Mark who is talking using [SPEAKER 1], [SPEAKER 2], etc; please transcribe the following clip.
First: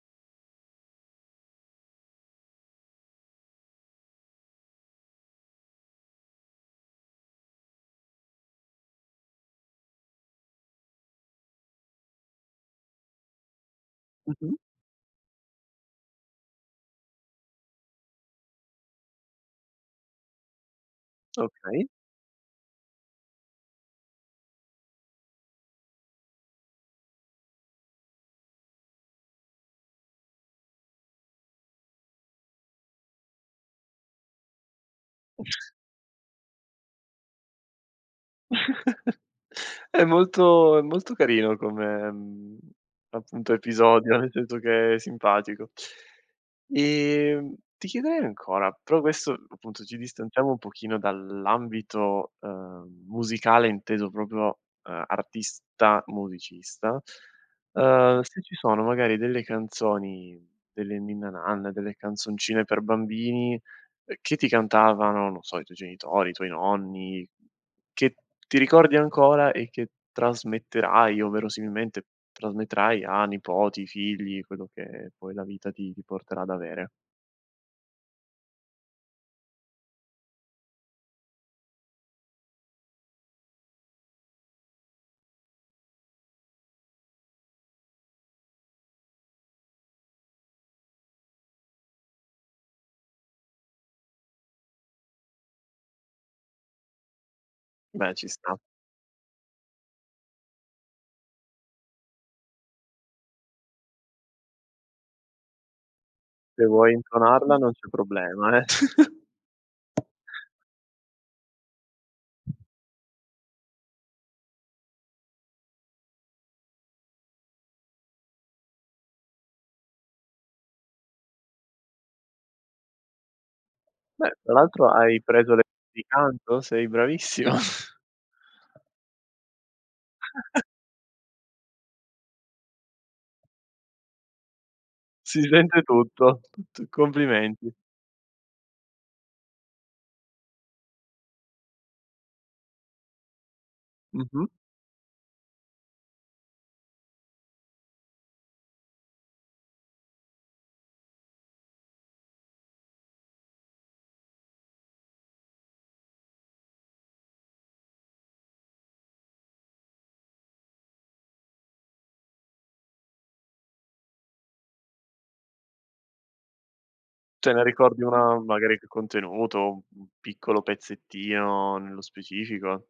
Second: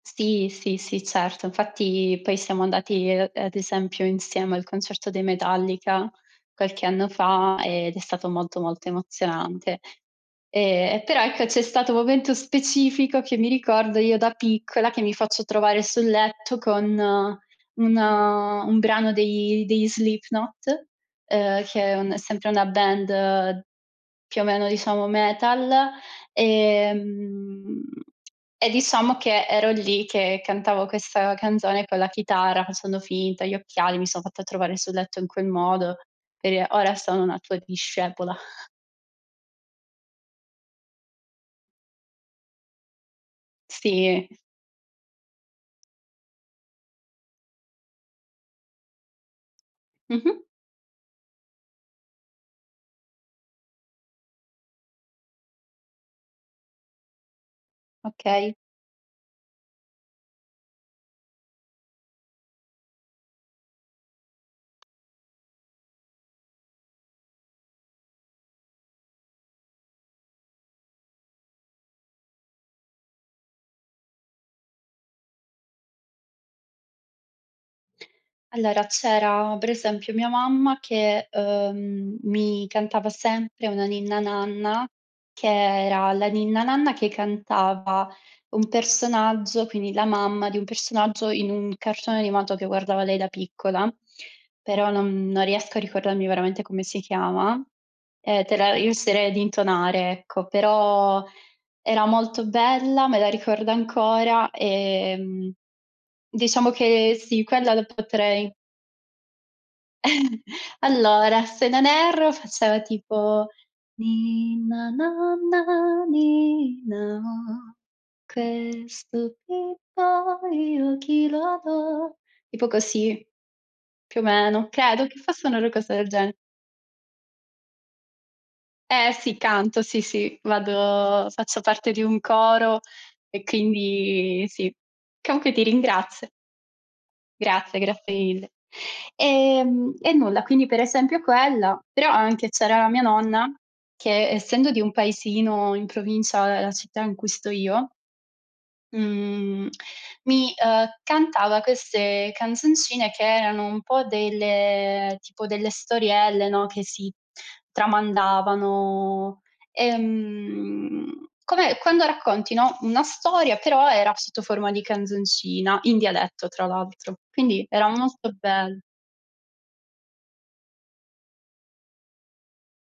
[SPEAKER 1] Sì, sì, sì, certo. Infatti poi siamo andati, uhm, ad esempio, insieme al concerto dei Metallica qualche anno fa ed è stato molto molto emozionante. Ehm, e, però, ecco, c'è stato un momento specifico che mi ricordo, io da
[SPEAKER 2] Mh-mh.
[SPEAKER 1] piccola che mi faccio trovare sul letto con un un brano dei degli Slipknot, uhm, che
[SPEAKER 2] Okay.
[SPEAKER 1] è un sempre una band, più o meno, diciamo, metal, ehm, e diciamo che ero lì che cantavo questa canzone con la chitarra, facendo finta, gli occhiali, mi son fatta trovare sul letto in quel modo, per dire: "Ora sono una tua discepola".
[SPEAKER 2] È molto è molto carino come, appunto, episodio,
[SPEAKER 1] Sì.
[SPEAKER 2] nel senso che è simpatico. Ehm, ti chiederei ancora, però questo, appunto, ci
[SPEAKER 1] Mh-mh.
[SPEAKER 2] distanziamo un pochino dall'ambito, uhm, musicale inteso proprio, uhm, artista musicista. Ehm, se
[SPEAKER 1] Okay.
[SPEAKER 2] ci sono magari delle canzoni, delle ninna nanne, delle canzoncine per bambini che ti cantavano, non so, i tuoi genitori, i tuoi nonni, che ti ricordi ancora e che trasmetterai o verosimilmente trasmetterai a nipoti, figli, quello che poi la vita ti ti porterà ad avere?
[SPEAKER 1] Allora, c'era, per esempio, mia mamma che, uhm, mi cantava sempre una ninna nanna, che era la ninna nanna che cantava un personaggio, quindi la mamma di un personaggio in un cartone animato che guardava lei da piccola, però non non riesco a ricordarmi veramente come si chiama.
[SPEAKER 2] Beh, ci
[SPEAKER 1] Eh, te
[SPEAKER 2] sta.
[SPEAKER 1] la riuscirei ad intonare, ecco, però era molto bella, me la ricordo ancora, ehm,
[SPEAKER 2] Se
[SPEAKER 1] diciamo
[SPEAKER 2] vuoi
[SPEAKER 1] che, sì,
[SPEAKER 2] intonarla non
[SPEAKER 1] quella la
[SPEAKER 2] c'è
[SPEAKER 1] potrei
[SPEAKER 2] problema, eh.
[SPEAKER 1] Allora, se non erro faceva tipo: "Ninna nanna, ninna oh, questo bimbo io a chi lo do?" tipo così, più o
[SPEAKER 2] Beh, tra
[SPEAKER 1] meno,
[SPEAKER 2] l'altro
[SPEAKER 1] credo che
[SPEAKER 2] hai
[SPEAKER 1] fosse
[SPEAKER 2] preso
[SPEAKER 1] una
[SPEAKER 2] le
[SPEAKER 1] ro cosa
[SPEAKER 2] di
[SPEAKER 1] del genere.
[SPEAKER 2] canto, sei bravissima.
[SPEAKER 1] Eh, sì, canto, sì, sì. Vado faccio parte di un coro e quindi sì.
[SPEAKER 2] Si
[SPEAKER 1] Comunque ti
[SPEAKER 2] sente
[SPEAKER 1] ringrazio.
[SPEAKER 2] tutto. Tu complimenti.
[SPEAKER 1] Grazie, grazie mille. Ehm, e nulla, quindi, per esempio, quella, però anche c'era la mia nonna che
[SPEAKER 2] Mh-mh.
[SPEAKER 1] essendo di un paesino in provincia della città in cui sto io mhmm, mi, ehm, cantava queste canzoncine che erano un po' delle tipo delle storielle, no, che si tramandavano. Ehm, come quando racconti, no, una storia, però era sotto forma di canzoncina, in dialetto, tra l'altro,
[SPEAKER 2] Te ne
[SPEAKER 1] quindi era
[SPEAKER 2] ricordi
[SPEAKER 1] molto
[SPEAKER 2] una magari
[SPEAKER 1] bell
[SPEAKER 2] più contenuto, un piccolo pezzettino nello specifico?